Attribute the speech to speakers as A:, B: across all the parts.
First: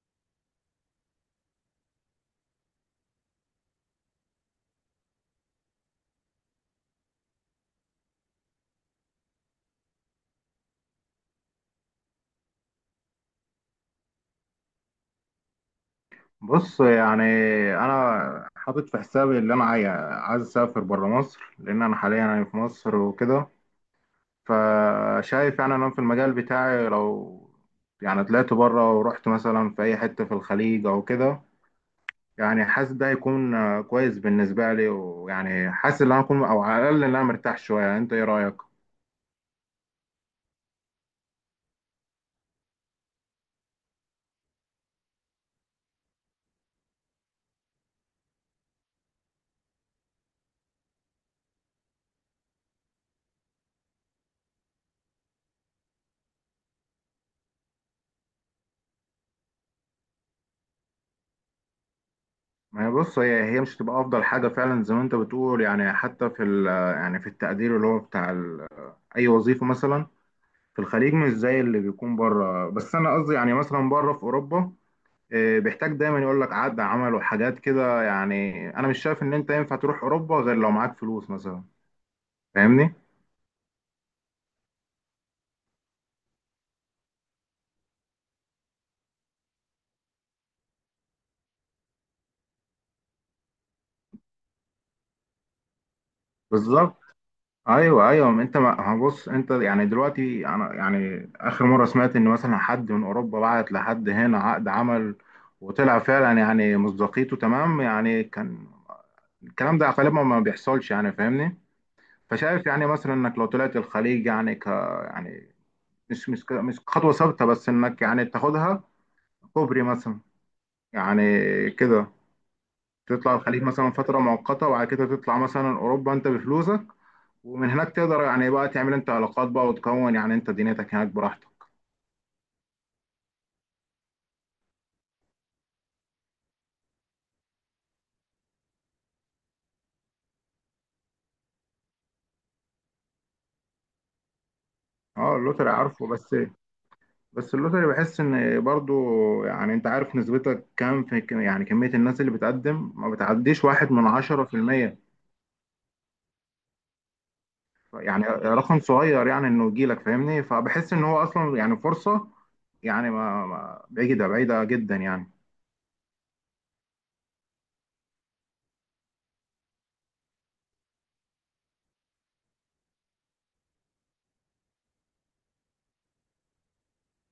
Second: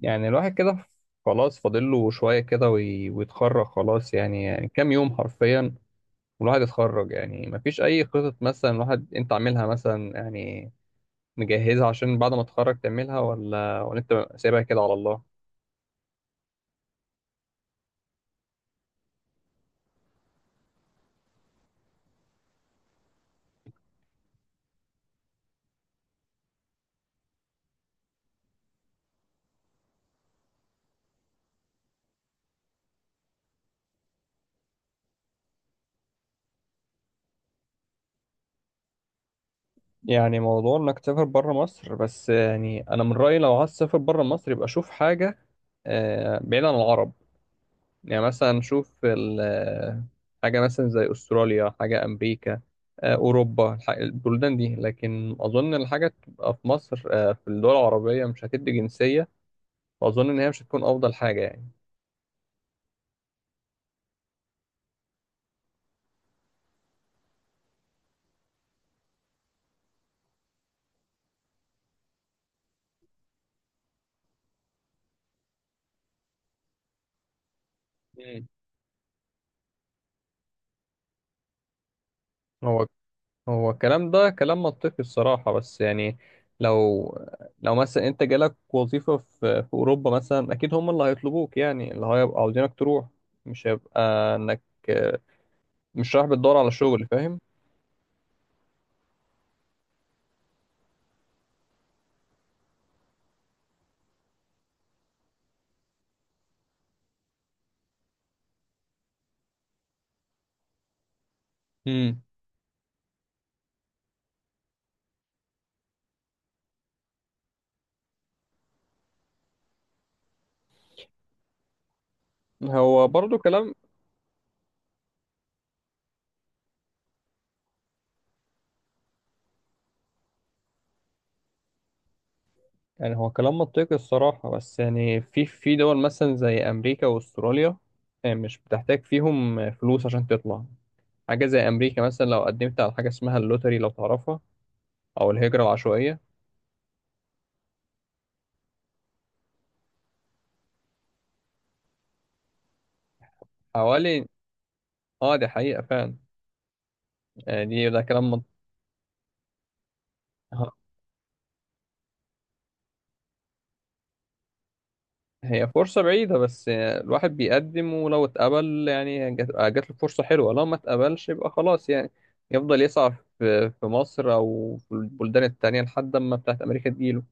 A: يعني الواحد كده، خلاص فاضل له شوية كده ويتخرج خلاص يعني, يعني كام يوم حرفيا. والواحد يتخرج، يعني مفيش أي خطط مثلا الواحد أنت عاملها مثلا يعني مجهزها عشان بعد ما تتخرج تعملها ولا أنت سايبها كده على الله؟
B: بص، يعني انا حاطط في حسابي اللي انا عايز اسافر بره مصر، لان انا حاليا يعني في مصر وكده. فشايف يعني انا في المجال بتاعي، لو يعني طلعت بره ورحت مثلا في اي حته في الخليج او كده، يعني حاسس ده هيكون كويس بالنسبه لي، ويعني حاسس ان انا اكون او على الاقل ان انا مرتاح شويه. يعني انت ايه رايك؟
A: يعني موضوع إنك تسافر بره مصر، بس يعني أنا من رأيي لو عايز تسافر بره مصر يبقى شوف حاجة بعيد عن العرب. يعني مثلا نشوف حاجة مثلا زي أستراليا، حاجة أمريكا، أوروبا، البلدان دي. لكن أظن الحاجة تبقى في مصر، في الدول العربية مش هتدي جنسية. وأظن إن هي مش هتكون أفضل حاجة يعني.
B: ما هي، بص، هي مش هتبقى افضل حاجه فعلا زي ما انت بتقول، يعني حتى في يعني في التقدير اللي هو بتاع اي وظيفه مثلا في الخليج مش زي اللي بيكون بره. بس انا قصدي يعني مثلا بره في اوروبا، بيحتاج دايما يقول لك عقد عمل وحاجات كده.
A: مم.
B: يعني انا مش شايف ان انت ينفع تروح اوروبا غير لو معاك فلوس مثلا،
A: هو
B: فاهمني؟
A: هو الكلام ده كلام منطقي الصراحة، بس يعني لو لو مثلا أنت جالك وظيفة في أوروبا مثلا، أكيد هم اللي هيطلبوك، يعني اللي هيبقى عاوزينك تروح. مش هيبقى إنك آه، مش رايح بتدور على
B: بالظبط.
A: شغل، فاهم؟
B: ايوه ايوه، ما انت، ما بص انت، يعني دلوقتي انا يعني اخر مره سمعت ان مثلا حد من اوروبا بعت لحد هنا عقد عمل وطلع فعلا يعني مصداقيته تمام. يعني كان الكلام ده غالبا ما بيحصلش، يعني فاهمني.
A: مم.
B: فشايف يعني مثلا انك لو طلعت الخليج، يعني يعني، مش خطوة ثابتة، بس إنك يعني تاخدها كوبري مثلا، يعني كده.
A: هو
B: تطلع
A: برضو
B: الخليج
A: كلام.
B: مثلا فترة مؤقتة، وبعد كده تطلع مثلا أوروبا أنت بفلوسك. ومن هناك تقدر يعني بقى تعمل أنت علاقات بقى، وتكون يعني أنت دنيتك هناك براحتك.
A: يعني هو كلام منطقي الصراحة، بس يعني في دول مثلا زي أمريكا وأستراليا، مش بتحتاج فيهم فلوس عشان تطلع. حاجة زي أمريكا مثلا، لو قدمت على حاجة اسمها اللوتري لو تعرفها، أو
B: أه،
A: الهجرة
B: اللوتري عارفه،
A: العشوائية.
B: بس اللوتري بحس إن برضو، يعني أنت عارف نسبتك كام في، يعني كمية الناس اللي بتقدم ما بتعديش واحد من
A: حوالي،
B: 10%.
A: اه دي حقيقة فعلا. يعني دي ده
B: يعني
A: كلام منطقي.
B: رقم صغير، يعني انه يجي لك، فاهمني؟
A: ها-
B: فبحس ان هو اصلا يعني فرصه، يعني بعيده بعيده جدا يعني.
A: هي فرصة بعيدة، بس الواحد بيقدم، ولو اتقبل يعني جات له فرصة حلوة، لو ما اتقبلش يبقى خلاص يعني يفضل يسعى في مصر أو في البلدان التانية لحد ما بتاعت أمريكا تجيله.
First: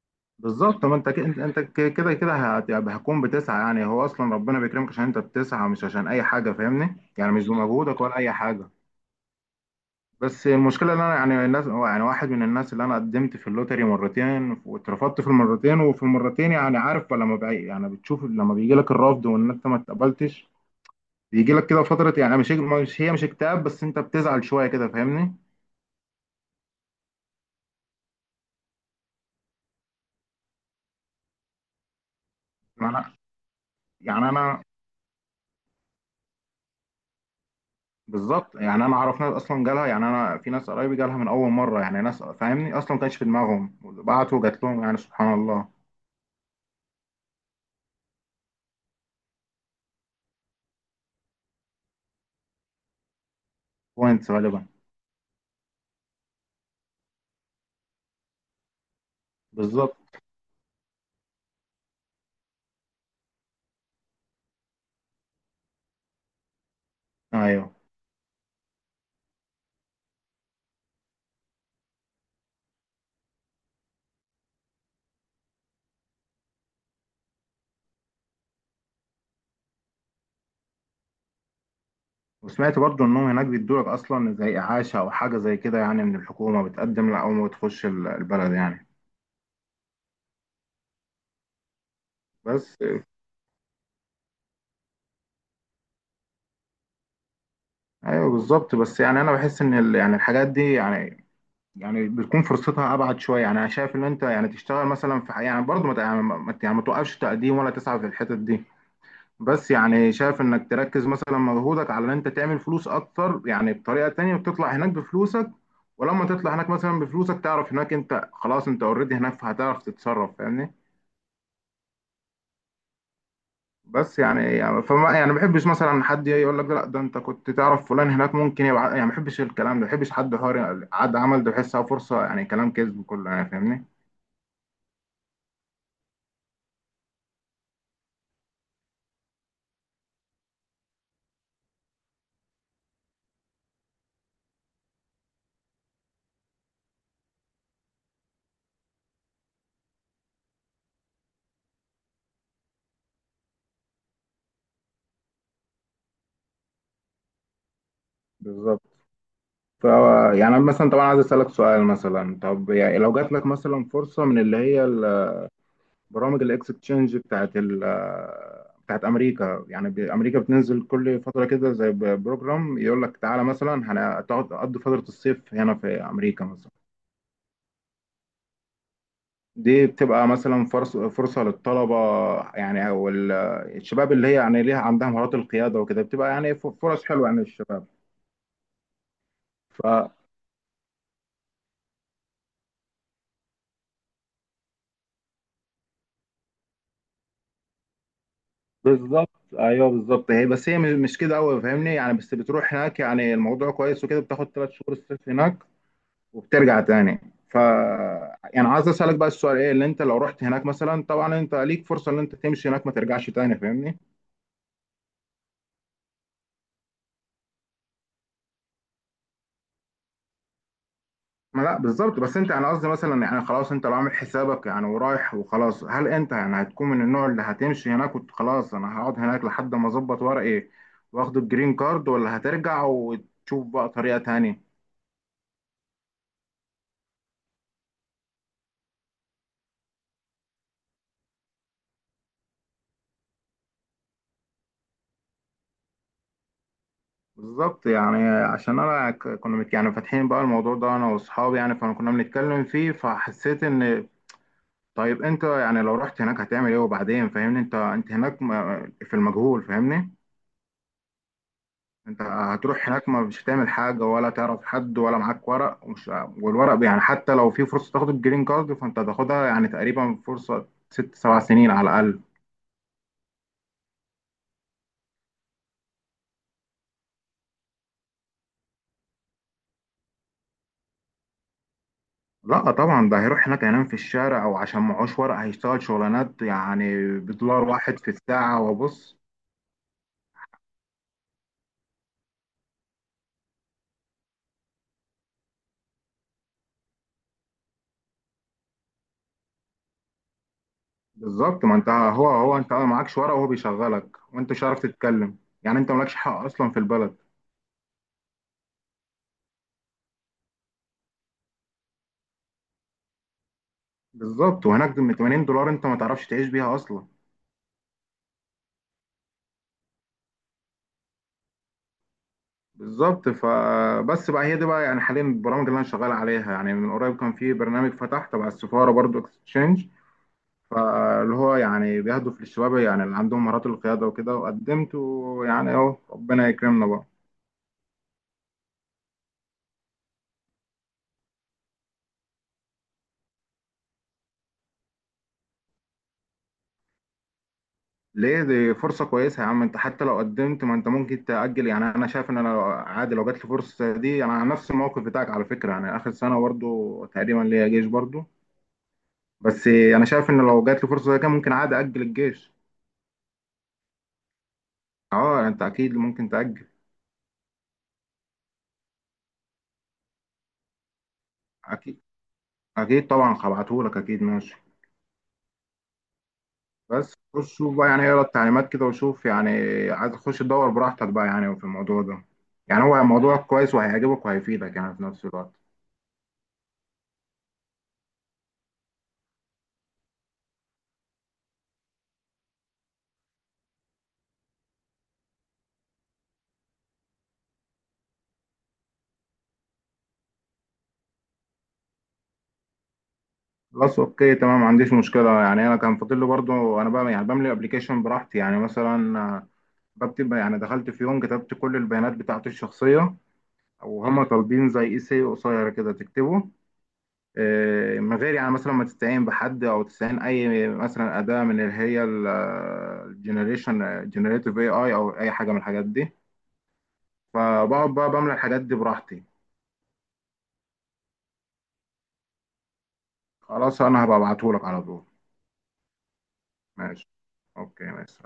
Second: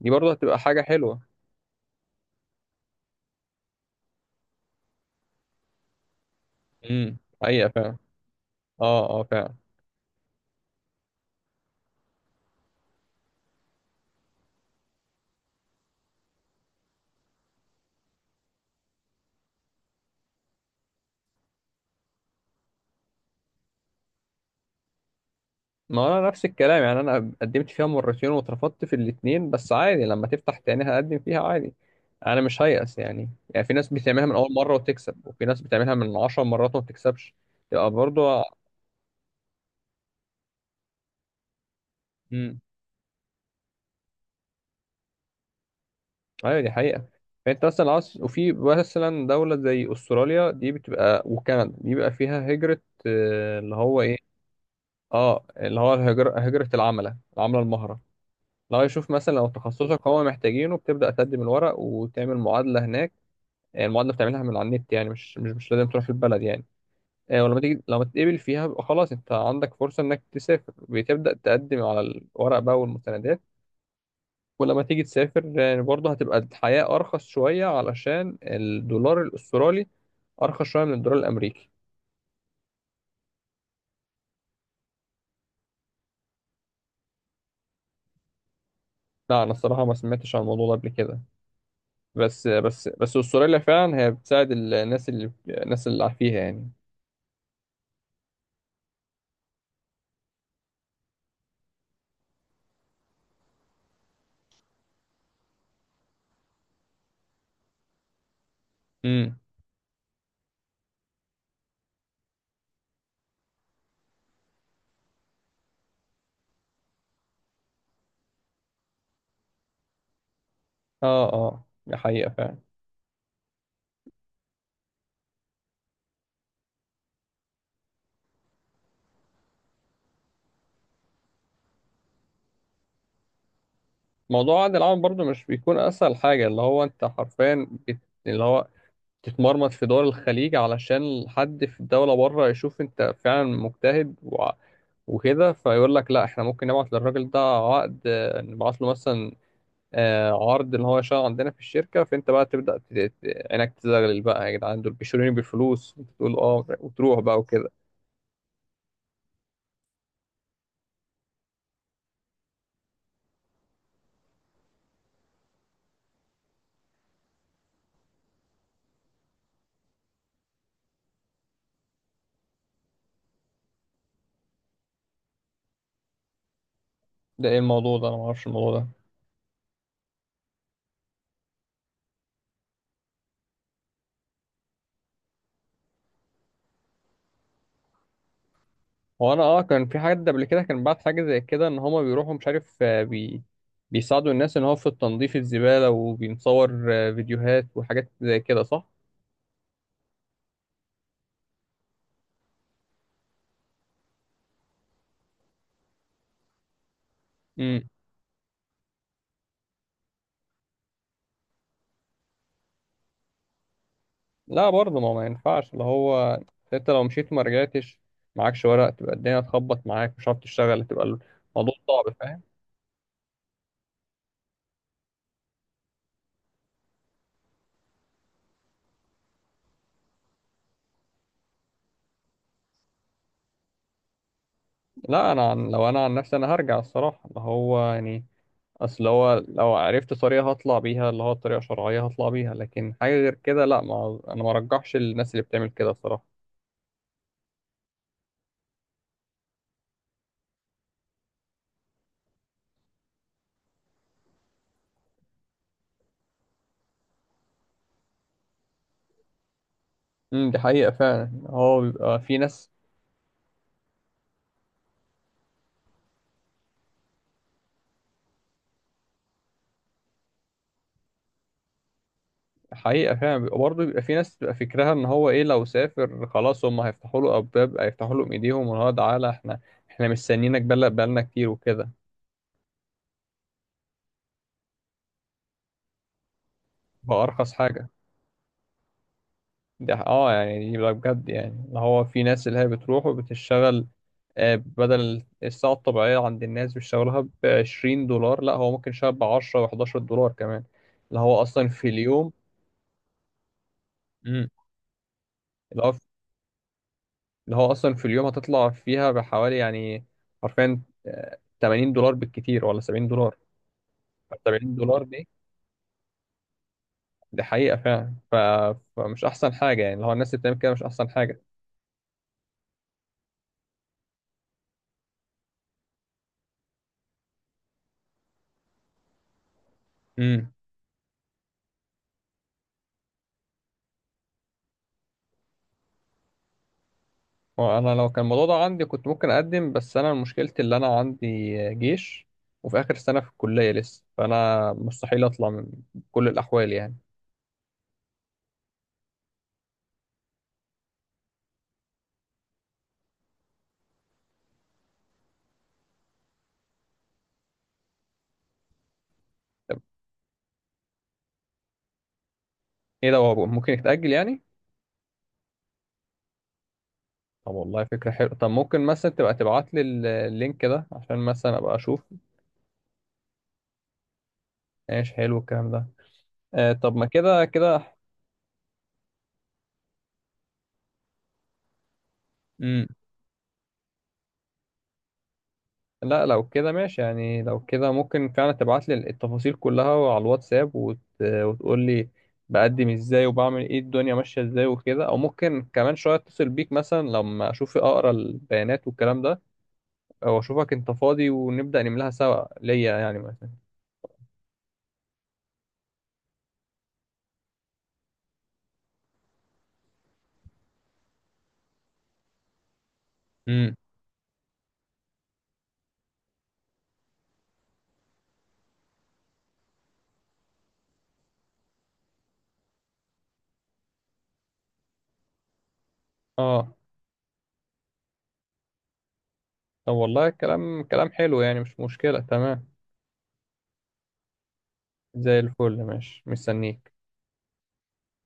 A: دي برضه هتبقى حاجة
B: بالظبط، ما انت
A: حلوة.
B: انت كده كده هتكون بتسعى. يعني هو اصلا ربنا بيكرمك عشان انت بتسعى، مش عشان اي حاجه، فاهمني؟
A: امم،
B: يعني مش
A: حقيقة فعلا.
B: بمجهودك ولا اي حاجه.
A: اه، اه فعلا.
B: بس المشكله ان انا، يعني الناس، يعني واحد من الناس اللي انا قدمت في اللوتري مرتين واترفضت في المرتين. وفي المرتين يعني عارف، لما بقى يعني بتشوف لما بيجي لك الرفض وان انت ما اتقبلتش، بيجي لك كده فترة، يعني مش مش هي مش اكتئاب، بس انت بتزعل شوية كده، فاهمني؟
A: ما انا نفس الكلام، يعني انا قدمت فيها مرتين واترفضت في الاتنين، بس عادي لما تفتح تاني هقدم فيها عادي. انا مش
B: يعني
A: هيأس
B: انا
A: يعني، يعني في ناس بتعملها
B: يعني
A: من اول
B: انا
A: مرة وتكسب، وفي ناس بتعملها من 10 مرات وما بتكسبش. تبقى برضو.
B: بالظبط، يعني انا اعرف ناس اصلا جالها، يعني انا في ناس قرايبي جالها من اول مرة. يعني ناس،
A: امم،
B: فاهمني، اصلا ما كانش في دماغهم، بعتوا جات لهم، يعني سبحان الله.
A: ايوه دي حقيقة. فانت مثلا عاوز، وفي مثلا دولة زي استراليا دي بتبقى، وكندا دي بيبقى فيها هجرة اللي هو ايه،
B: بوينتس غالبا.
A: اه اللي هو الهجرة، هجرة العملة العملة المهرة. لو يشوف مثلا لو
B: بالظبط.
A: تخصصك هو محتاجينه، بتبدأ تقدم الورق وتعمل معادلة هناك. المعادلة بتعملها من على النت، يعني مش لازم تروح البلد يعني. ولما
B: ايوه،
A: تيجي لما تتقبل فيها بيبقى خلاص انت عندك فرصة انك تسافر، بتبدأ تقدم على الورق بقى والمستندات. ولما تيجي تسافر برضه هتبقى الحياة أرخص شوية علشان الدولار الأسترالي أرخص شوية من الدولار الأمريكي.
B: وسمعت برضو انهم هناك بيدوا لك اصلا زي اعاشة او حاجة زي كده، يعني من الحكومة بتقدم لها اول ما بتخش البلد يعني.
A: لا أنا الصراحة ما سمعتش عن الموضوع ده قبل كده. بس
B: بس،
A: بس بس أستراليا فعلا هي بتساعد الناس اللي فيها يعني.
B: ايوه بالظبط، بس يعني انا بحس ان يعني الحاجات دي، يعني بتكون فرصتها ابعد شويه. يعني انا شايف ان انت يعني تشتغل مثلا في حاجه، يعني برضه ما ت- يعني ما يعني ما توقفش تقديم ولا تسعى في الحتت دي.
A: مم.
B: بس يعني شايف انك تركز مثلا مجهودك على ان انت تعمل فلوس اكتر، يعني بطريقه تانية وتطلع هناك بفلوسك. ولما تطلع هناك مثلا بفلوسك، تعرف هناك انت خلاص، انت اوريدي هناك، فهتعرف تتصرف، فاهمني؟
A: اه، اه دي حقيقة فعلا.
B: بس يعني يعني فما يعني ما بحبش مثلا حد يجي يقول لك لا ده انت كنت تعرف فلان هناك ممكن يبقى، يعني ما بحبش الكلام ده. ما بحبش حد، حوار عد عمل ده بحسها فرصه، يعني كلام كذب كله، يعني فاهمني.
A: موضوع عقد العمل برضو مش بيكون اسهل حاجة، اللي هو انت حرفيا اللي هو تتمرمط في دول الخليج علشان حد في الدولة بره يشوف انت فعلا مجتهد وكده فيقول لك لا احنا ممكن نبعت للراجل ده عقد، نبعت له مثلا عرض ان هو يشتغل عندنا في الشركة، فانت بقى تبدأ عينك تزغلل بقى يا جدعان، دول بيشتروني بالفلوس، انت تقول اه وتروح بقى وكده.
B: بالظبط. ف يعني أنا مثلا طبعا عايز أسألك سؤال مثلا. طب يعني لو جات لك مثلا فرصة من اللي هي برامج الاكسشينج بتاعت أمريكا، يعني أمريكا بتنزل كل فترة كده زي بروجرام، يقول لك تعالى مثلا هتقعد تقضي فترة الصيف هنا في أمريكا مثلا.
A: ده ايه الموضوع ده؟ انا ما اعرفش الموضوع ده.
B: دي بتبقى مثلا فرصة للطلبة، يعني أو الشباب اللي هي يعني ليها، عندها مهارات القيادة وكده، بتبقى يعني فرص حلوة يعني للشباب.
A: هو انا اه كان في حد قبل كده كان بعت حاجه زي كده، ان هما بيروحوا مش عارف آه، بي بيساعدوا الناس، ان هو في التنظيف الزباله، وبينصور فيديوهات وحاجات زي كده، صح.
B: بالظبط، ايوه بالظبط. هي بس هي مش كده قوي، فاهمني؟ يعني بس بتروح هناك، يعني الموضوع كويس وكده، بتاخد 3 شهور الصيف هناك وبترجع تاني. ف
A: امم.
B: يعني عايز اسالك بقى السؤال، ايه اللي انت لو رحت هناك مثلا؟ طبعا انت ليك فرصه ان انت تمشي هناك ما ترجعش تاني، فاهمني؟
A: لا برضه ما ينفعش. اللي هو انت لو مشيت ما رجعتش، معكش ورق، تبقى الدنيا تخبط معاك، مش عارف تشتغل، تبقى
B: ما
A: الموضوع
B: لا،
A: صعب،
B: بالظبط، بس
A: فاهم.
B: انت يعني قصدي مثلا، يعني خلاص انت لو عامل حسابك يعني ورايح وخلاص، هل انت يعني هتكون من النوع اللي هتمشي هناك وخلاص انا هقعد هناك لحد ما اظبط ورقي واخد الجرين كارد، ولا هترجع وتشوف بقى طريقه تانية؟
A: لا، انا عن لو انا عن نفسي انا هرجع الصراحه، اللي هو يعني اصل هو لو عرفت طريقه هطلع بيها، اللي هو طريقه شرعيه هطلع بيها، لكن حاجه غير كده لا، ما انا ما ارجحش الناس اللي بتعمل كده الصراحه.
B: بالظبط، يعني عشان انا كنا يعني فاتحين بقى الموضوع ده انا واصحابي، يعني فانا كنا بنتكلم فيه، فحسيت ان طيب انت يعني لو رحت هناك هتعمل ايه وبعدين، فاهمني؟ انت هناك في المجهول، فاهمني؟
A: امم، دي حقيقة فعلا. هو بيبقى
B: انت
A: في ناس.
B: هتروح هناك ما مش هتعمل حاجه ولا تعرف حد ولا معاك ورق ومش، والورق يعني حتى لو في فرصه تاخد الجرين كارد فانت هتاخدها يعني تقريبا فرصه ست سبع سنين على الاقل.
A: حقيقة فعلا بيبقى، برضه بيبقى في ناس بتبقى فكرها ان هو ايه لو سافر خلاص هم هيفتحوا له ابواب، هيفتحوا له ايديهم، وان هو تعالى احنا، احنا مستنيينك بقالنا كتير وكده.
B: لا طبعا ده هيروح هناك هينام في الشارع، او عشان معهوش ورق هيشتغل شغلانات يعني
A: بأرخص
B: بدولار
A: حاجة.
B: واحد في الساعه، وبص.
A: ده اه يعني دي بقى بجد، يعني اللي هو في ناس اللي هي بتروح وبتشتغل بدل الساعة الطبيعية عند الناس بيشتغلها بـ20 دولار، لا هو ممكن يشتغل بـ10 و11 دولار كمان. اللي هو
B: بالظبط،
A: أصلا
B: ما
A: في
B: انت، هو
A: اليوم.
B: هو انت ما معكش ورقه وهو بيشغلك
A: مم.
B: وانت مش عارف تتكلم، يعني انت مالكش حق اصلا في البلد.
A: اللي هو اصلا في اليوم هتطلع فيها بحوالي يعني حرفيا 80 دولار بالكتير ولا 70 دولار
B: بالظبط،
A: 70
B: وهناك
A: دولار
B: ب
A: دي
B: $80 انت ما تعرفش تعيش بيها اصلا.
A: دي حقيقة فعلا فمش احسن حاجة يعني، اللي هو الناس اللي بتعمل كده مش احسن حاجة.
B: بالظبط، فبس بقى، هي دي بقى يعني حاليا البرامج اللي انا شغال عليها. يعني من قريب كان في برنامج فتح تبع السفاره برضو، اكستشينج،
A: امم.
B: فاللي هو يعني بيهدف للشباب، يعني اللي عندهم مهارات القياده وكده، وقدمت، ويعني اهو ربنا يكرمنا بقى.
A: وانا لو كان الموضوع ده عندي كنت ممكن اقدم، بس انا مشكلتي اللي انا عندي جيش وفي اخر سنة في الكلية لسه، فانا مستحيل اطلع من كل الاحوال يعني.
B: ليه؟ دي فرصة كويسة يا عم انت. حتى لو قدمت، ما انت ممكن تأجل. يعني انا شايف ان انا عادي، لو جات لي فرصة دي، انا على نفس الموقف بتاعك على فكرة، يعني اخر سنة برضو تقريبا ليا جيش برضو. بس
A: طب
B: انا شايف ان لو جات لي فرصة زي كده، ممكن عادي أأجل الجيش.
A: ايه ده؟ هو ممكن يتأجل يعني؟
B: اه، يعني انت اكيد ممكن تأجل.
A: طب والله فكرة حلوة. طب ممكن مثلا تبقى تبعت لي اللينك ده عشان مثلا ابقى اشوف.
B: اكيد. اكيد طبعا هبعتهولك، اكيد، ماشي.
A: ايش حلو الكلام ده. آه، طب ما
B: بس
A: كده
B: خش شوف بقى،
A: كده.
B: يعني اقرا التعليمات كده وشوف يعني. عايز تخش تدور براحتك بقى يعني في الموضوع ده. يعني
A: امم.
B: هو موضوع كويس، وهيعجبك وهيفيدك يعني في نفس الوقت.
A: لا لو كده ماشي يعني، لو كده ممكن فعلا تبعت لي التفاصيل كلها على الواتساب، وتقول لي بقدم ازاي وبعمل ايه، الدنيا ماشية ازاي وكده، او ممكن كمان شوية اتصل بيك مثلا لما اشوف اقرا البيانات والكلام ده، او اشوفك انت فاضي ونبدأ نملاها سوا ليا يعني مثلا.
B: خلاص اوكي، تمام، ما عنديش مشكله. يعني انا كان فاضل لي برضو انا بقى يعني بملي ابلكيشن براحتي، يعني مثلا بكتب يعني. دخلت في يوم كتبت كل البيانات بتاعتي الشخصيه،
A: امم،
B: وهم طالبين زي اي سي قصير كده تكتبه، من غير يعني مثلا ما تستعين بحد او تستعين اي مثلا اداه من اللي هي الجنريشن جنريتيف AI، او اي حاجه من الحاجات دي.
A: اه
B: فبقعد بقى بملى الحاجات دي براحتي.
A: طب والله كلام كلام حلو يعني، مش مشكلة، تمام.
B: خلاص انا هبقى ابعتهولك على طول.
A: زي الفل، ماشي، مستنيك.
B: ماشي، اوكي، ماشي.